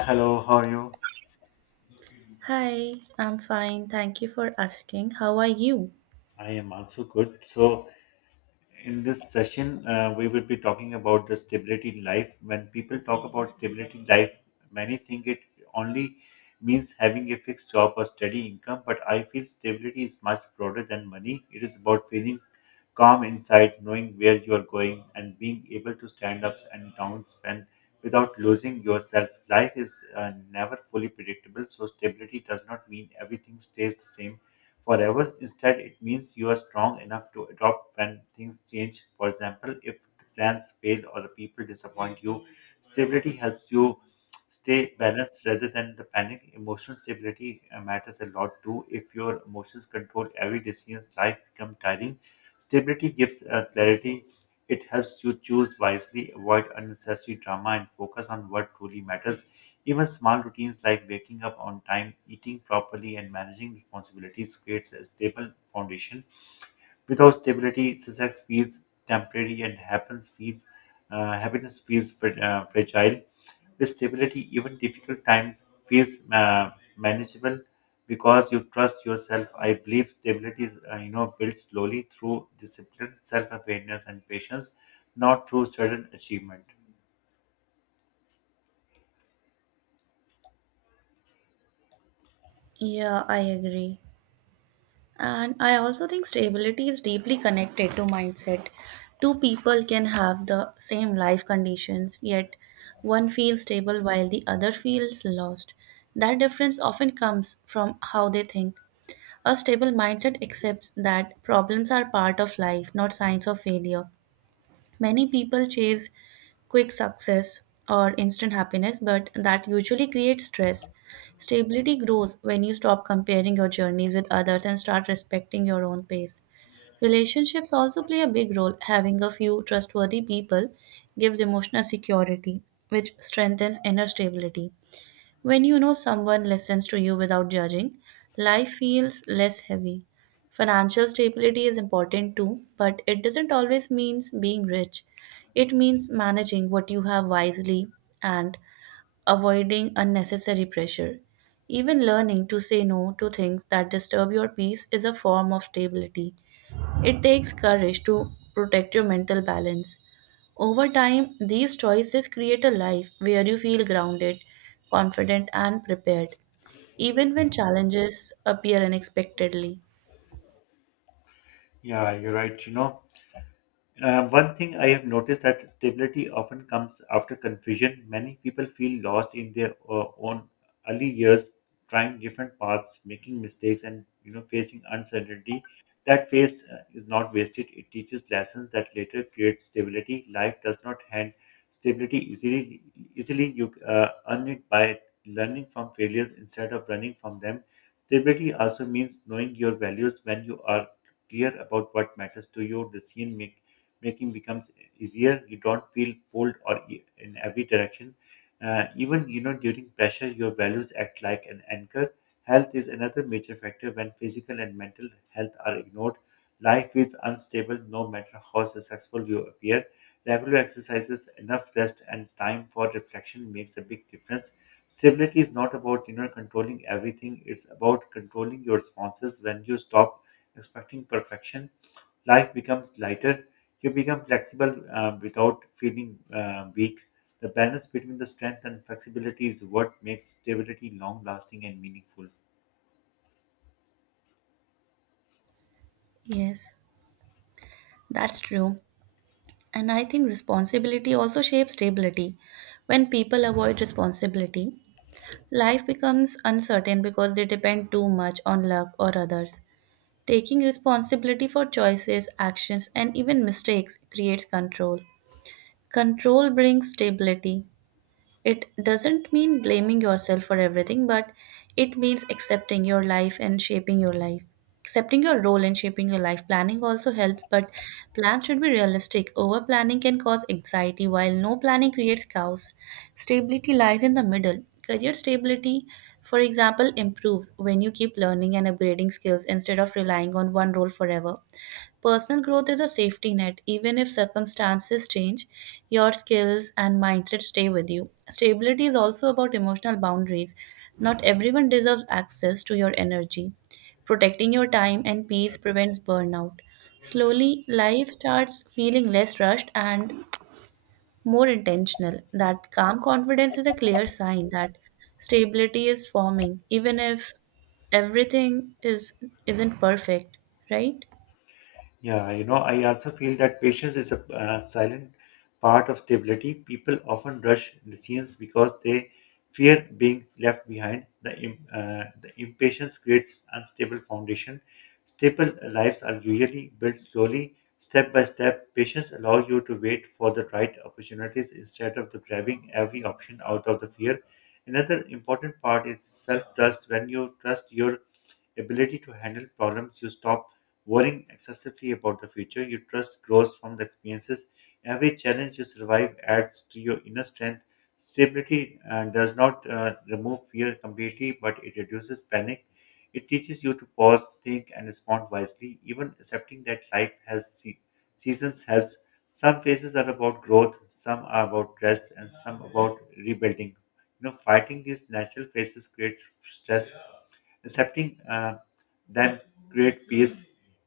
Hello, how are you? Hi, I'm fine. Thank you for asking. How are you? I am also good. So, in this session, we will be talking about the stability in life. When people talk about stability in life, many think it only means having a fixed job or steady income, but I feel stability is much broader than money. It is about feeling calm inside, knowing where you are going, and being able to stand ups and downs when without losing yourself. Life is never fully predictable, so stability does not mean everything stays the same forever. Instead, it means you are strong enough to adapt when things change. For example, if the plans fail or the people disappoint you, stability helps you stay balanced rather than the panic. Emotional stability matters a lot too. If your emotions control every decision, life becomes tiring. Stability gives clarity it helps you choose wisely, avoid unnecessary drama, and focus on what truly matters. Even small routines like waking up on time, eating properly, and managing responsibilities creates a stable foundation. Without stability, success feels temporary and happens feels, happiness feels fragile. With stability, even difficult times feels manageable because you trust yourself. I believe stability is, you know, built slowly through discipline, self-awareness, and patience, not through sudden achievement. Yeah, I agree. And I also think stability is deeply connected to mindset. Two people can have the same life conditions, yet one feels stable while the other feels lost. That difference often comes from how they think. A stable mindset accepts that problems are part of life, not signs of failure. Many people chase quick success or instant happiness, but that usually creates stress. Stability grows when you stop comparing your journeys with others and start respecting your own pace. Relationships also play a big role. Having a few trustworthy people gives emotional security, which strengthens inner stability. When you know someone listens to you without judging, life feels less heavy. Financial stability is important too, but it doesn't always mean being rich. It means managing what you have wisely and avoiding unnecessary pressure. Even learning to say no to things that disturb your peace is a form of stability. It takes courage to protect your mental balance. Over time, these choices create a life where you feel grounded, confident, and prepared, even when challenges appear unexpectedly. Yeah, you're right. You know, one thing I have noticed that stability often comes after confusion. Many people feel lost in their own early years, trying different paths, making mistakes, and you know facing uncertainty. That phase is not wasted. It teaches lessons that later create stability. Life does not hand stability easily. Easily, you earn it by learning from failures instead of running from them. Stability also means knowing your values when you are clear about what matters to you. Decision making becomes easier. You don't feel pulled or e- in every direction. Even you know during pressure, your values act like an anchor. Health is another major factor when physical and mental health are ignored. Life is unstable no matter how successful you appear. Regular exercises, enough rest, and time for reflection makes a big difference. Stability is not about you know controlling everything. It's about controlling your responses. When you stop expecting perfection, life becomes lighter. You become flexible without feeling weak. The balance between the strength and flexibility is what makes stability long lasting and meaningful. Yes, that's true. And I think responsibility also shapes stability. When people avoid responsibility, life becomes uncertain because they depend too much on luck or others. Taking responsibility for choices, actions, and even mistakes creates control. Control brings stability. It doesn't mean blaming yourself for everything, but it means accepting your life and shaping your life. Accepting your role and shaping your life. Planning also helps, but plans should be realistic. Over planning can cause anxiety, while no planning creates chaos. Stability lies in the middle. Career stability, for example, improves when you keep learning and upgrading skills instead of relying on one role forever. Personal growth is a safety net. Even if circumstances change, your skills and mindset stay with you. Stability is also about emotional boundaries. Not everyone deserves access to your energy. Protecting your time and peace prevents burnout. Slowly, life starts feeling less rushed and more intentional. That calm confidence is a clear sign that stability is forming, even if everything is isn't perfect, right? Yeah, you know, I also feel that patience is a silent part of stability. People often rush decisions because they fear being left behind. The impatience creates unstable foundation. Stable lives are usually built slowly, step by step. Patience allows you to wait for the right opportunities instead of the grabbing every option out of the fear. Another important part is self-trust. When you trust your ability to handle problems, you stop worrying excessively about the future. Your trust grows from the experiences. Every challenge you survive adds to your inner strength. Stability does not remove fear completely, but it reduces panic. It teaches you to pause, think, and respond wisely. Even accepting that life has seasons helps. Some phases are about growth, some are about rest, and some about rebuilding. You know, fighting these natural phases creates stress accepting them create peace.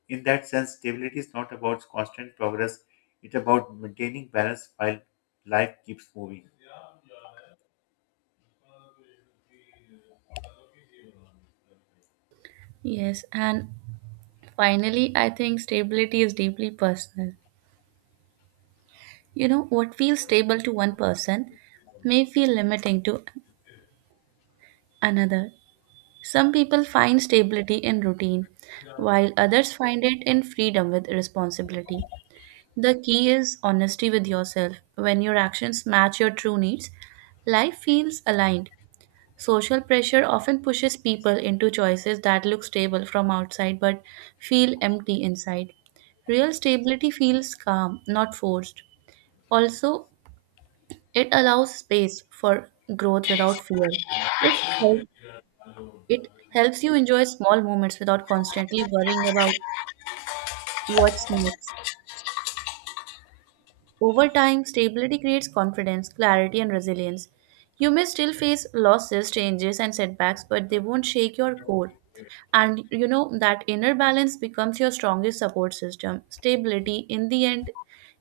In that sense, stability is not about constant progress; it's about maintaining balance while life keeps moving. Yes, and finally, I think stability is deeply personal. You know, what feels stable to one person may feel limiting to another. Some people find stability in routine, while others find it in freedom with responsibility. The key is honesty with yourself. When your actions match your true needs, life feels aligned. Social pressure often pushes people into choices that look stable from outside but feel empty inside. Real stability feels calm, not forced. Also, it allows space for growth without fear. It, help- it helps you enjoy small moments without constantly worrying about what's next. Over time, stability creates confidence, clarity, and resilience. You may still face losses, changes, and setbacks, but they won't shake your core. And you know that inner balance becomes your strongest support system. Stability, in the end,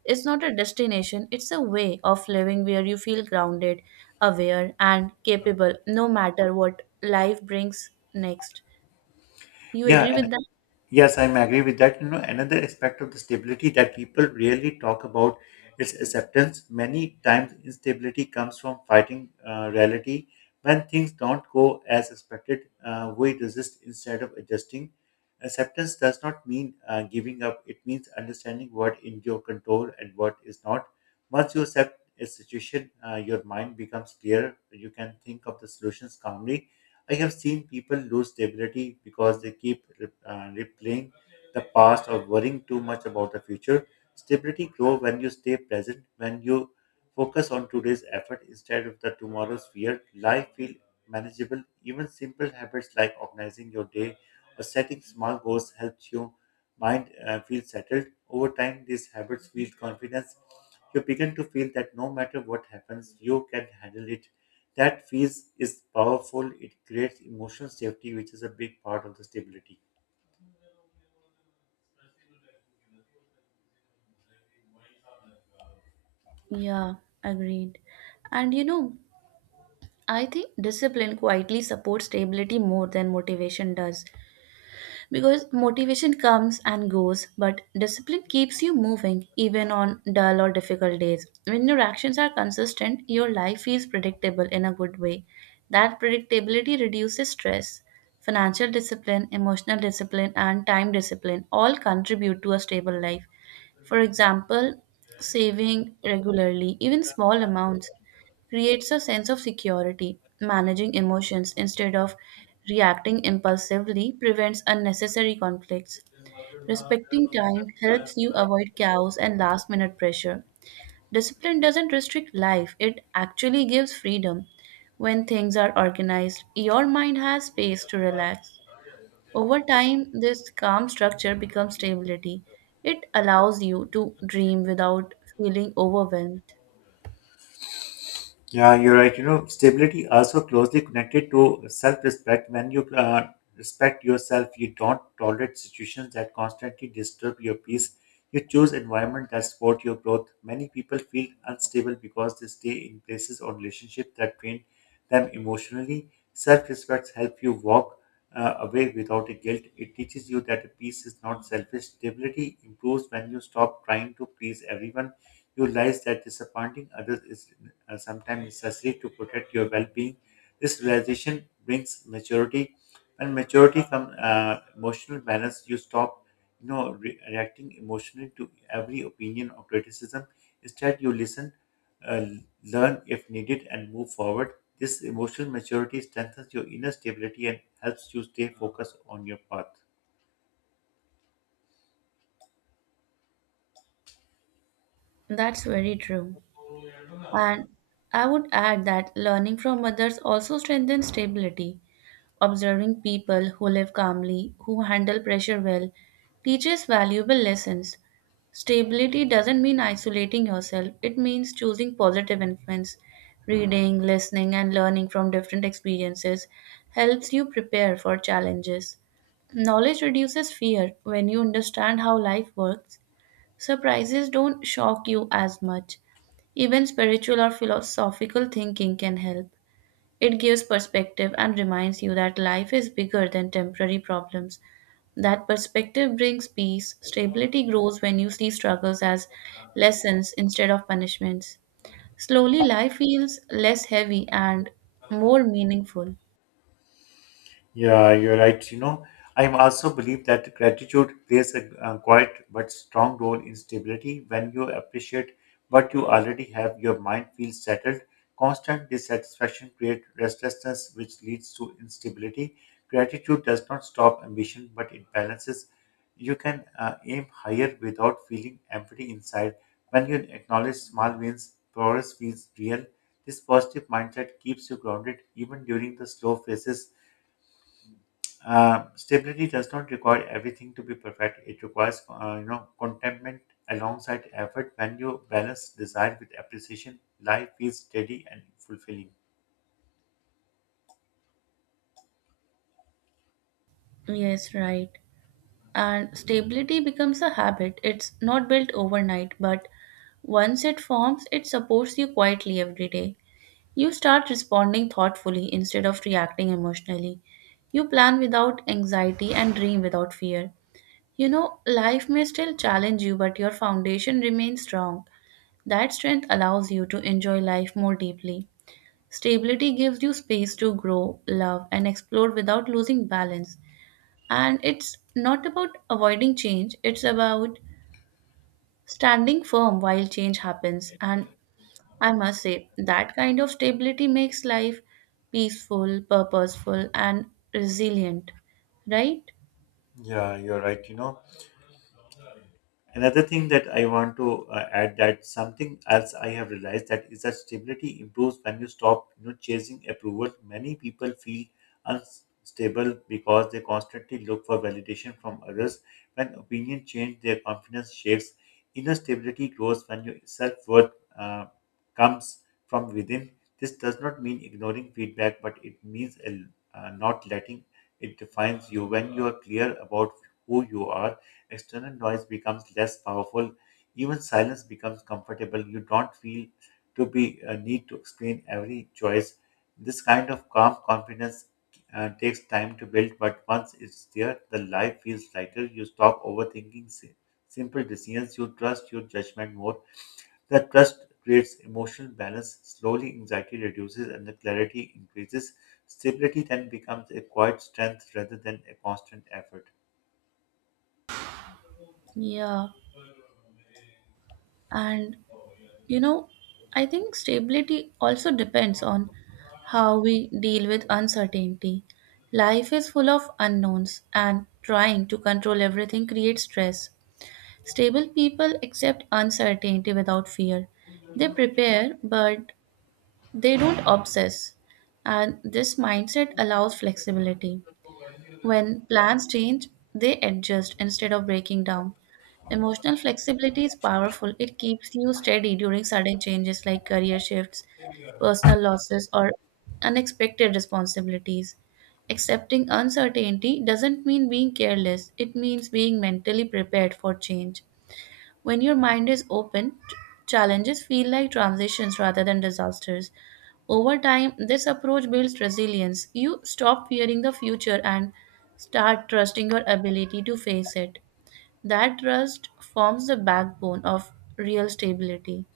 is not a destination, it's a way of living where you feel grounded, aware, and capable no matter what life brings next. You Yeah, agree with that? Yes, I'm agree with that. You know, another aspect of the stability that people really talk about is acceptance. Many times, instability comes from fighting reality. When things don't go as expected, we resist instead of adjusting. Acceptance does not mean giving up. It means understanding what in your control and what is not. Once you accept a situation, your mind becomes clear. You can think of the solutions calmly I have seen people lose stability because they keep replaying the past or worrying too much about the future. Stability grows when you stay present, when you focus on today's effort instead of the tomorrow's fear. Life feels manageable. Even simple habits like organizing your day or setting small goals helps your mind feel settled. Over time, these habits build confidence. You begin to feel that no matter what happens, you can handle it that fees is powerful. It creates emotional safety, which is a big part of the stability. Yeah, agreed. And you know, I think discipline quietly supports stability more than motivation does, because motivation comes and goes, but discipline keeps you moving even on dull or difficult days. When your actions are consistent, your life feels predictable in a good way. That predictability reduces stress. Financial discipline, emotional discipline, and time discipline all contribute to a stable life. For example, saving regularly, even small amounts, creates a sense of security. Managing emotions instead of reacting impulsively prevents unnecessary conflicts. Respecting time helps you avoid chaos and last minute pressure. Discipline doesn't restrict life, it actually gives freedom. When things are organized, your mind has space to relax. Over time, this calm structure becomes stability. It allows you to dream without feeling overwhelmed. Yeah, you're right. You know, stability also closely connected to self-respect. When you respect yourself, you don't tolerate situations that constantly disturb your peace. You choose environment that support your growth. Many people feel unstable because they stay in places or relationships that drain them emotionally. Self-respect helps you walk away without a guilt. It teaches you that a peace is not selfish. Stability improves when you stop trying to please everyone. You realize that disappointing others is sometimes necessary to protect your well-being. This realization brings maturity. When maturity comes, emotional balance, you stop, you know, reacting emotionally to every opinion or criticism. Instead, you listen, uh, learn if needed, and move forward. This emotional maturity strengthens your inner stability and helps you stay focused on your path. That's very true. And I would add that learning from others also strengthens stability. Observing people who live calmly, who handle pressure well, teaches valuable lessons. Stability doesn't mean isolating yourself, it means choosing positive influence. Reading, listening, and learning from different experiences helps you prepare for challenges. Knowledge reduces fear when you understand how life works. Surprises don't shock you as much. Even spiritual or philosophical thinking can help. It gives perspective and reminds you that life is bigger than temporary problems. That perspective brings peace. Stability grows when you see struggles as lessons instead of punishments. Slowly, life feels less heavy and more meaningful. Yeah, you're right. You know, I also believe that gratitude plays a, quiet but strong role in stability. When you appreciate what you already have, your mind feels settled. Constant dissatisfaction creates restlessness, which leads to instability. Gratitude does not stop ambition, but it balances. You can aim higher without feeling empty inside. When you acknowledge small wins, progress feels real. This positive mindset keeps you grounded even during the slow phases stability does not require everything to be perfect. It requires, you know, contentment alongside effort. When you balance desire with appreciation, life feels steady and fulfilling. Yes, right. And stability becomes a habit. It's not built overnight, but once it forms, it supports you quietly every day. You start responding thoughtfully instead of reacting emotionally. You plan without anxiety and dream without fear. You know, life may still challenge you, but your foundation remains strong. That strength allows you to enjoy life more deeply. Stability gives you space to grow, love, and explore without losing balance. And it's not about avoiding change, it's about standing firm while change happens, and I must say, that kind of stability makes life peaceful, purposeful, and resilient, right? Yeah, you're right. You know, another thing that I want to add that something else I have realized that is that stability improves when you stop you know chasing approval. Many people feel unstable because they constantly look for validation from others. When opinion change, their confidence shakes. Inner stability grows when your self worth uh, comes from within. This does not mean ignoring feedback, but it means not letting it defines you. When you are clear about who you are external noise becomes less powerful. Even silence becomes comfortable. You don't feel to be a need to explain every choice. This kind of calm confidence takes time to build, but once it's there, the life feels lighter. You stop overthinking simple decisions. You trust your judgment more. That trust creates emotional balance. Slowly, anxiety reduces and the clarity increases. Stability then becomes a quiet strength rather than a constant effort. Yeah. And you know, I think stability also depends on how we deal with uncertainty. Life is full of unknowns, and trying to control everything creates stress. Stable people accept uncertainty without fear. They prepare, but they don't obsess, and this mindset allows flexibility. When plans change, they adjust instead of breaking down. Emotional flexibility is powerful. It keeps you steady during sudden changes like career shifts, personal losses, or unexpected responsibilities. Accepting uncertainty doesn't mean being careless, it means being mentally prepared for change. When your mind is open, challenges feel like transitions rather than disasters. Over time, this approach builds resilience. You stop fearing the future and start trusting your ability to face it. That trust forms the backbone of real stability.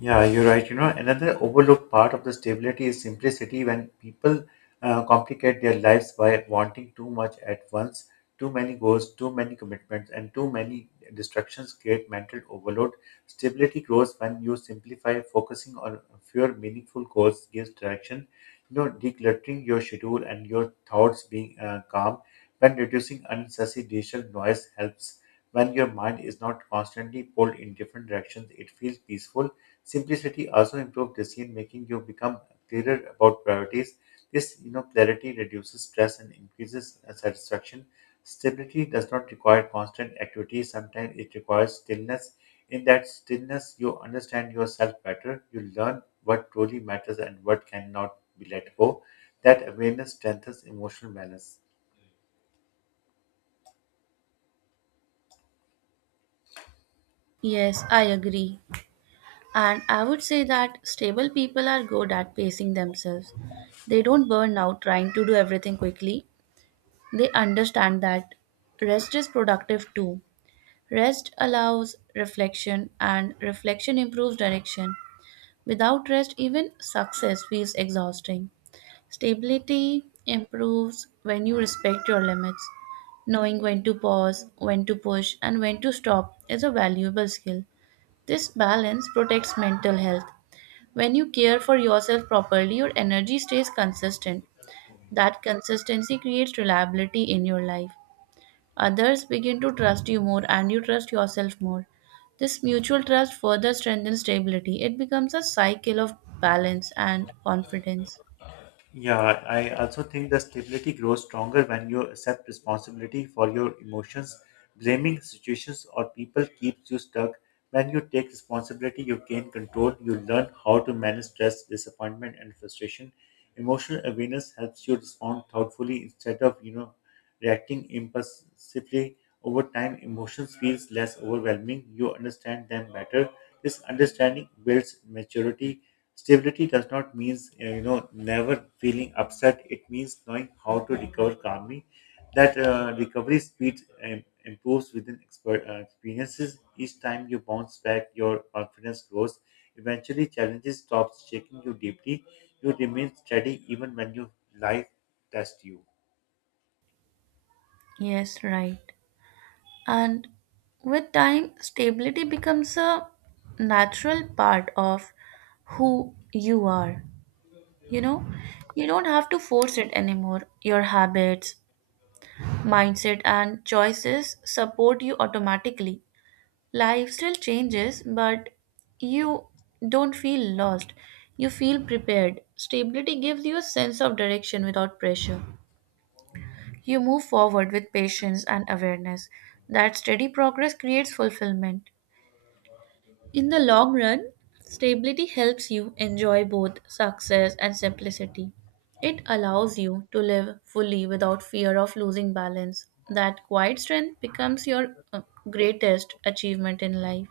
Yeah, you're right. You know, another overlooked part of the stability is simplicity when people complicate their lives by wanting too much at once. Too many goals, too many commitments, and too many distractions create mental overload. Stability grows when you simplify, focusing on fewer meaningful goals gives direction. You know, decluttering your schedule and your thoughts being calm when reducing unnecessary digital noise helps. When your mind is not constantly pulled in different directions, it feels peaceful Simplicity also improves decision making. You become clearer about priorities. This, you know, clarity reduces stress and increases satisfaction. Stability does not require constant activity. Sometimes it requires stillness. In that stillness, you understand yourself better. You learn what truly matters and what cannot be let go. That awareness strengthens emotional balance. Yes, I agree. And I would say that stable people are good at pacing themselves. They don't burn out trying to do everything quickly. They understand that rest is productive too. Rest allows reflection, and reflection improves direction. Without rest, even success feels exhausting. Stability improves when you respect your limits. Knowing when to pause, when to push, and when to stop is a valuable skill. This balance protects mental health. When you care for yourself properly, your energy stays consistent. That consistency creates reliability in your life. Others begin to trust you more and you trust yourself more. This mutual trust further strengthens stability. It becomes a cycle of balance and confidence. Yeah, I also think the stability grows stronger when you accept responsibility for your emotions. Blaming situations or people keeps you stuck. When you take responsibility, you gain control. You learn how to manage stress, disappointment, and frustration. Emotional awareness helps you respond thoughtfully instead of you know reacting impulsively. Over time, emotions feels less overwhelming. You understand them better. This understanding builds maturity. Stability does not mean you know never feeling upset. It means knowing how to recover calmly. That recovery speed improves within experiences. Each time you bounce back, your confidence grows. Eventually, challenges stops shaking you deeply. You remain steady even when your life tests you. Yes, right. And with time, stability becomes a natural part of who you are. You know, you don't have to force it anymore. Your habits, mindset, and choices support you automatically. Life still changes, but you don't feel lost. You feel prepared. Stability gives you a sense of direction without pressure. You move forward with patience and awareness. That steady progress creates fulfillment. In the long run, stability helps you enjoy both success and simplicity. It allows you to live fully without fear of losing balance. That quiet strength becomes your greatest achievement in life.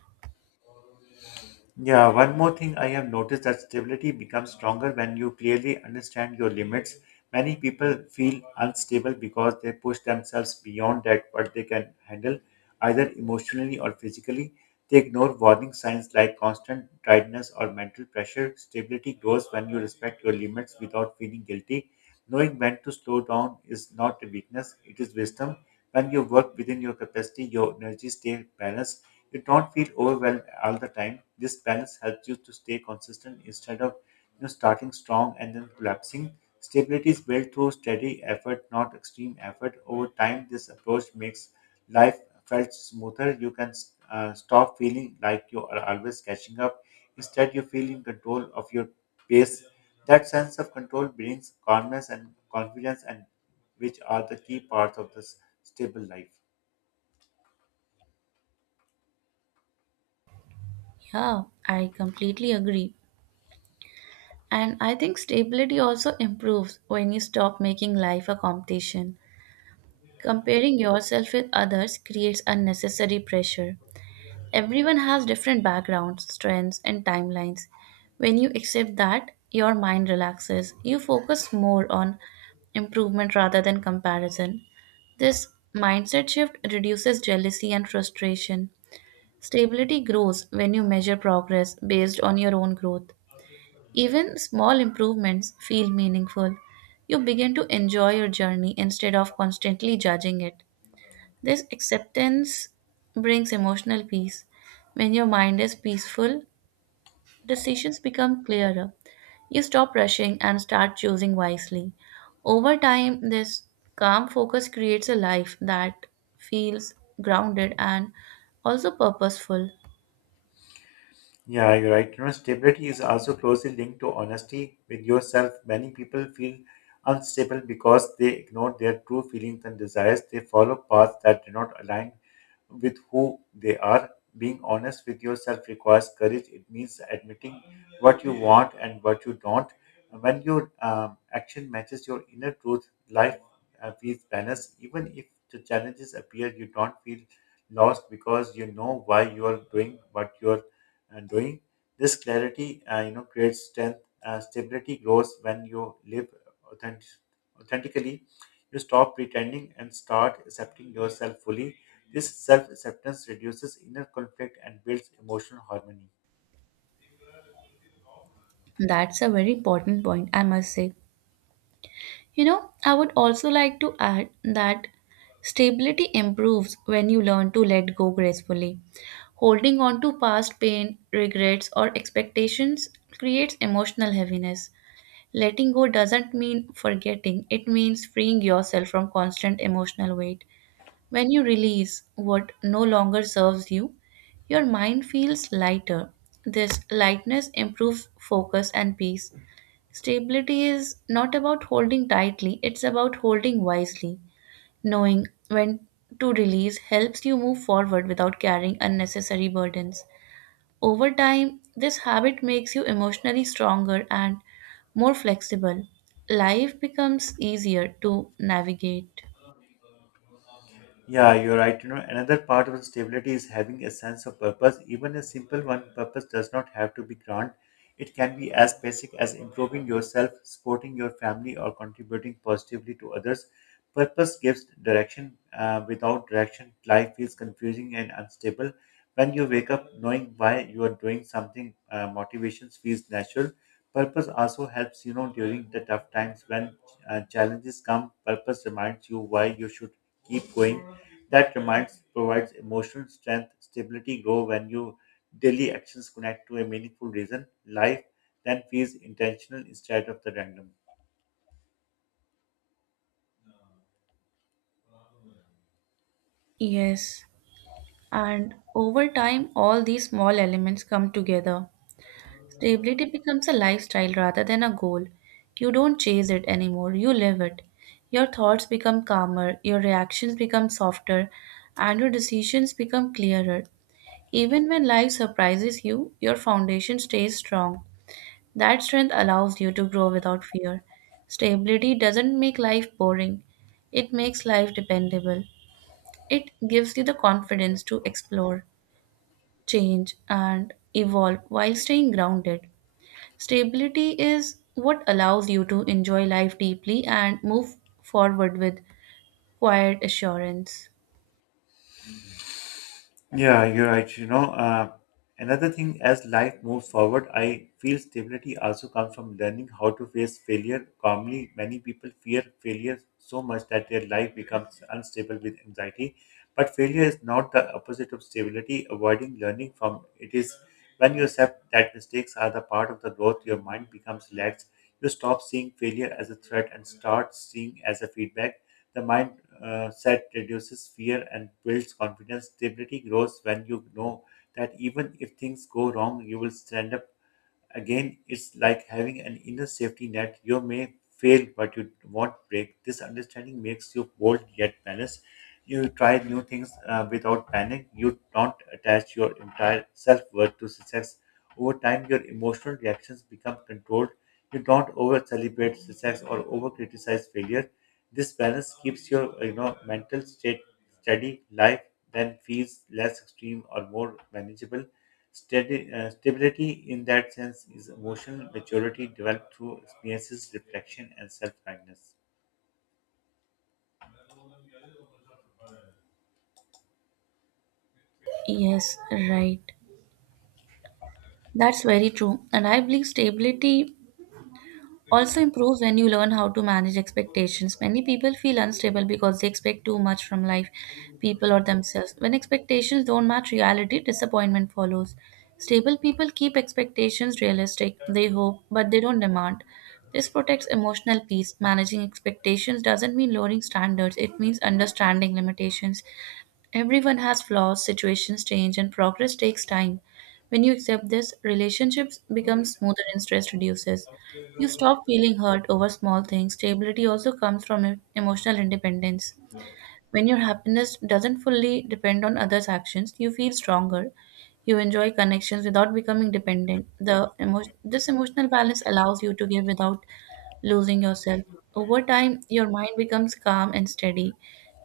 Yeah, one more thing I have noticed that stability becomes stronger when you clearly understand your limits. Many people feel unstable because they push themselves beyond that what they can handle, either emotionally or physically. They ignore warning signs like constant tiredness or mental pressure. Stability grows when you respect your limits without feeling guilty. Knowing when to slow down is not a weakness, it is wisdom. When you work within your capacity, your energy stays balanced you don't feel overwhelmed all the time. This balance helps you to stay consistent instead of you know, starting strong and then collapsing. Stability is built through steady effort, not extreme effort. Over time, this approach makes life felt smoother. You can stop feeling like you are always catching up. Instead, you feel in control of your pace. That sense of control brings calmness and confidence, and which are the key parts of this stable life. Yeah, I completely agree. And I think stability also improves when you stop making life a competition. Comparing yourself with others creates unnecessary pressure. Everyone has different backgrounds, strengths, and timelines. When you accept that, your mind relaxes. You focus more on improvement rather than comparison. This mindset shift reduces jealousy and frustration. Stability grows when you measure progress based on your own growth. Even small improvements feel meaningful. You begin to enjoy your journey instead of constantly judging it. This acceptance brings emotional peace. When your mind is peaceful, decisions become clearer. You stop rushing and start choosing wisely. Over time, this calm focus creates a life that feels grounded and also purposeful. Yeah, you're right. You know, stability is also closely linked to honesty with yourself. Many people feel unstable because they ignore their true feelings and desires. They follow paths that do not align with who they are. Being honest with yourself requires courage. It means admitting what you want and what you don't. When your action matches your inner truth, life feels balanced. Even if the challenges appear, you don't feel lost because you know why you are doing what you are doing. This clarity, creates strength. Stability grows when you live authentic- authentically. You stop pretending and start accepting yourself fully. This self-acceptance reduces inner conflict and builds emotional harmony. That's a very important point, I must say. You know, I would also like to add that stability improves when you learn to let go gracefully. Holding on to past pain, regrets, or expectations creates emotional heaviness. Letting go doesn't mean forgetting, it means freeing yourself from constant emotional weight. When you release what no longer serves you, your mind feels lighter. This lightness improves focus and peace. Stability is not about holding tightly, it's about holding wisely. Knowing when to release helps you move forward without carrying unnecessary burdens. Over time, this habit makes you emotionally stronger and more flexible. Life becomes easier to navigate. Yeah, you're right. You know, another part of stability is having a sense of purpose. Even a simple one, purpose does not have to be grand. It can be as basic as improving yourself, supporting your family, or contributing positively to others. Purpose gives direction. Without direction, life feels confusing and unstable. When you wake up knowing why you are doing something, motivation feels natural. Purpose also helps, you know, during the tough times when challenges come. Purpose reminds you why you should keep going. That reminds provides emotional strength. Stability grow when your daily actions connect to a meaningful reason. Life then feels intentional instead of the random. Yes, and over time, all these small elements come together. Stability becomes a lifestyle rather than a goal. You don't chase it anymore, you live it. Your thoughts become calmer, your reactions become softer, and your decisions become clearer. Even when life surprises you, your foundation stays strong. That strength allows you to grow without fear. Stability doesn't make life boring, it makes life dependable. It gives you the confidence to explore, change, and evolve while staying grounded. Stability is what allows you to enjoy life deeply and move forward with quiet assurance. Yeah, you're right. Another thing, as life moves forward, I feel stability also comes from learning how to face failure calmly. Many people fear failure so much that their life becomes unstable with anxiety. But failure is not the opposite of stability. Avoiding learning from it is when you accept that mistakes are the part of the growth, your mind becomes relaxed. You stop seeing failure as a threat and start seeing as a feedback the mind set reduces fear and builds confidence. Stability grows when you know that even if things go wrong, you will stand up again. It's like having an inner safety net. You may fail, but you won't break. This understanding makes you bold yet balanced. You try new things without panic. You don't attach your entire self worth to success. Over time, your emotional reactions become controlled. You don't over celebrate success or over criticize failure. This balance keeps your, you know, mental state steady. Life then feels less extreme or more manageable. Steady, stability in that sense is emotional maturity developed through experiences, reflection, and self-kindness. Yes, right. That's very true. And I believe stability also improves when you learn how to manage expectations. Many people feel unstable because they expect too much from life, people, or themselves. When expectations don't match reality, disappointment follows. Stable people keep expectations realistic, they hope, but they don't demand. This protects emotional peace. Managing expectations doesn't mean lowering standards, it means understanding limitations. Everyone has flaws, situations change, and progress takes time. When you accept this, relationships become smoother and stress reduces. You stop feeling hurt over small things. Stability also comes from emotional independence. When your happiness doesn't fully depend on others' actions, you feel stronger. You enjoy connections without becoming dependent. This emotional balance allows you to give without losing yourself. Over time, your mind becomes calm and steady.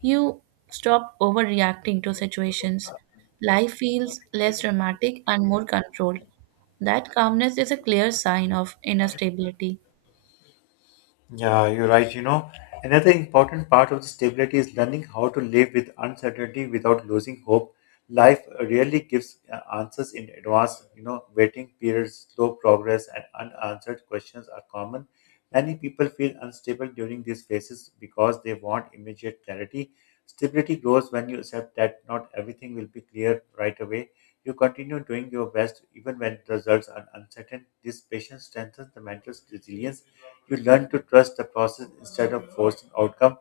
You stop overreacting to situations. Life feels less dramatic and more controlled. That calmness is a clear sign of inner stability. Yeah, you're right. You know, another important part of the stability is learning how to live with uncertainty without losing hope. Life rarely gives answers in advance. You know, waiting periods, slow progress, and unanswered questions are common. Many people feel unstable during these phases because they want immediate clarity. Stability grows when you accept that not everything will be clear right away. You continue doing your best even when results are uncertain. This patience strengthens the mental resilience. You learn to trust the process instead of forcing outcome.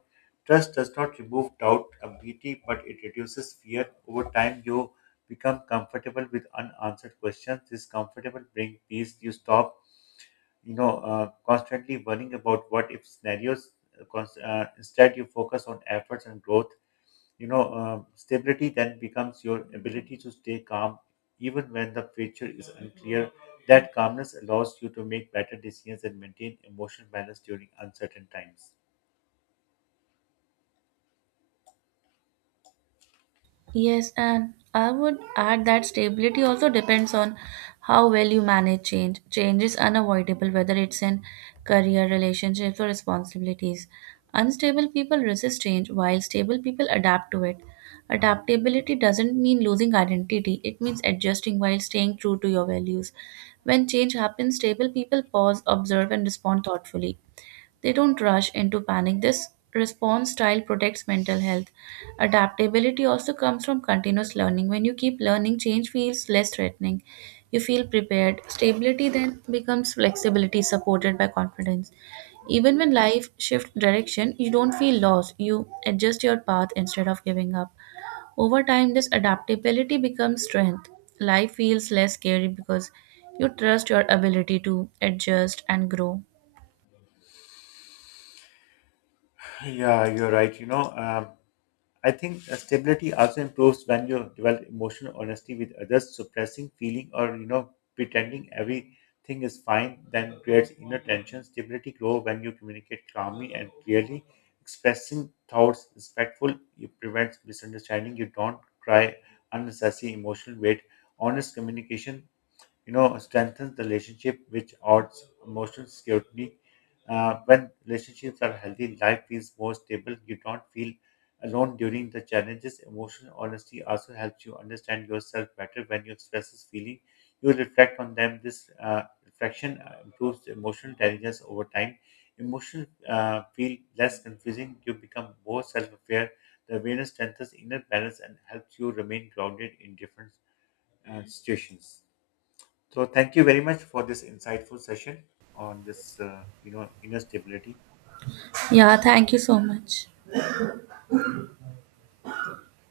Trust does not remove doubt completely, but it reduces fear. Over time, you become comfortable with unanswered questions. This comfortable brings peace. You stop, constantly worrying about what if scenarios. Instead, you focus on efforts and growth. Stability then becomes your ability to stay calm even when the future is unclear. That calmness allows you to make better decisions and maintain emotional balance during uncertain times. Yes, and I would add that stability also depends on how well you manage change. Change is unavoidable, whether it's in career, relationships, or responsibilities. Unstable people resist change, while stable people adapt to it. Adaptability doesn't mean losing identity, it means adjusting while staying true to your values. When change happens, stable people pause, observe, and respond thoughtfully. They don't rush into panic. This response style protects mental health. Adaptability also comes from continuous learning. When you keep learning, change feels less threatening. You feel prepared. Stability then becomes flexibility supported by confidence. Even when life shifts direction, you don't feel lost. You adjust your path instead of giving up. Over time, this adaptability becomes strength. Life feels less scary because you trust your ability to adjust and grow. Yeah, you're right. I think stability also improves when you develop emotional honesty with others. Suppressing feeling or, you know, pretending everything is fine then creates inner tension. Stability grows when you communicate calmly and clearly. Expressing thoughts respectful it prevents misunderstanding. You don't cry unnecessary emotional weight. Honest communication, you know, strengthens the relationship which adds emotional security. When relationships are healthy, life feels more stable. You don't feel alone during the challenges. Emotional honesty also helps you understand yourself better. When you express this feeling, you reflect on them. This reflection improves emotional intelligence over time. Emotions feel less confusing. You become more self-aware. The awareness strengthens inner balance and helps you remain grounded in different situations. So thank you very much for this insightful session on this, inner stability. Yeah, thank you so much.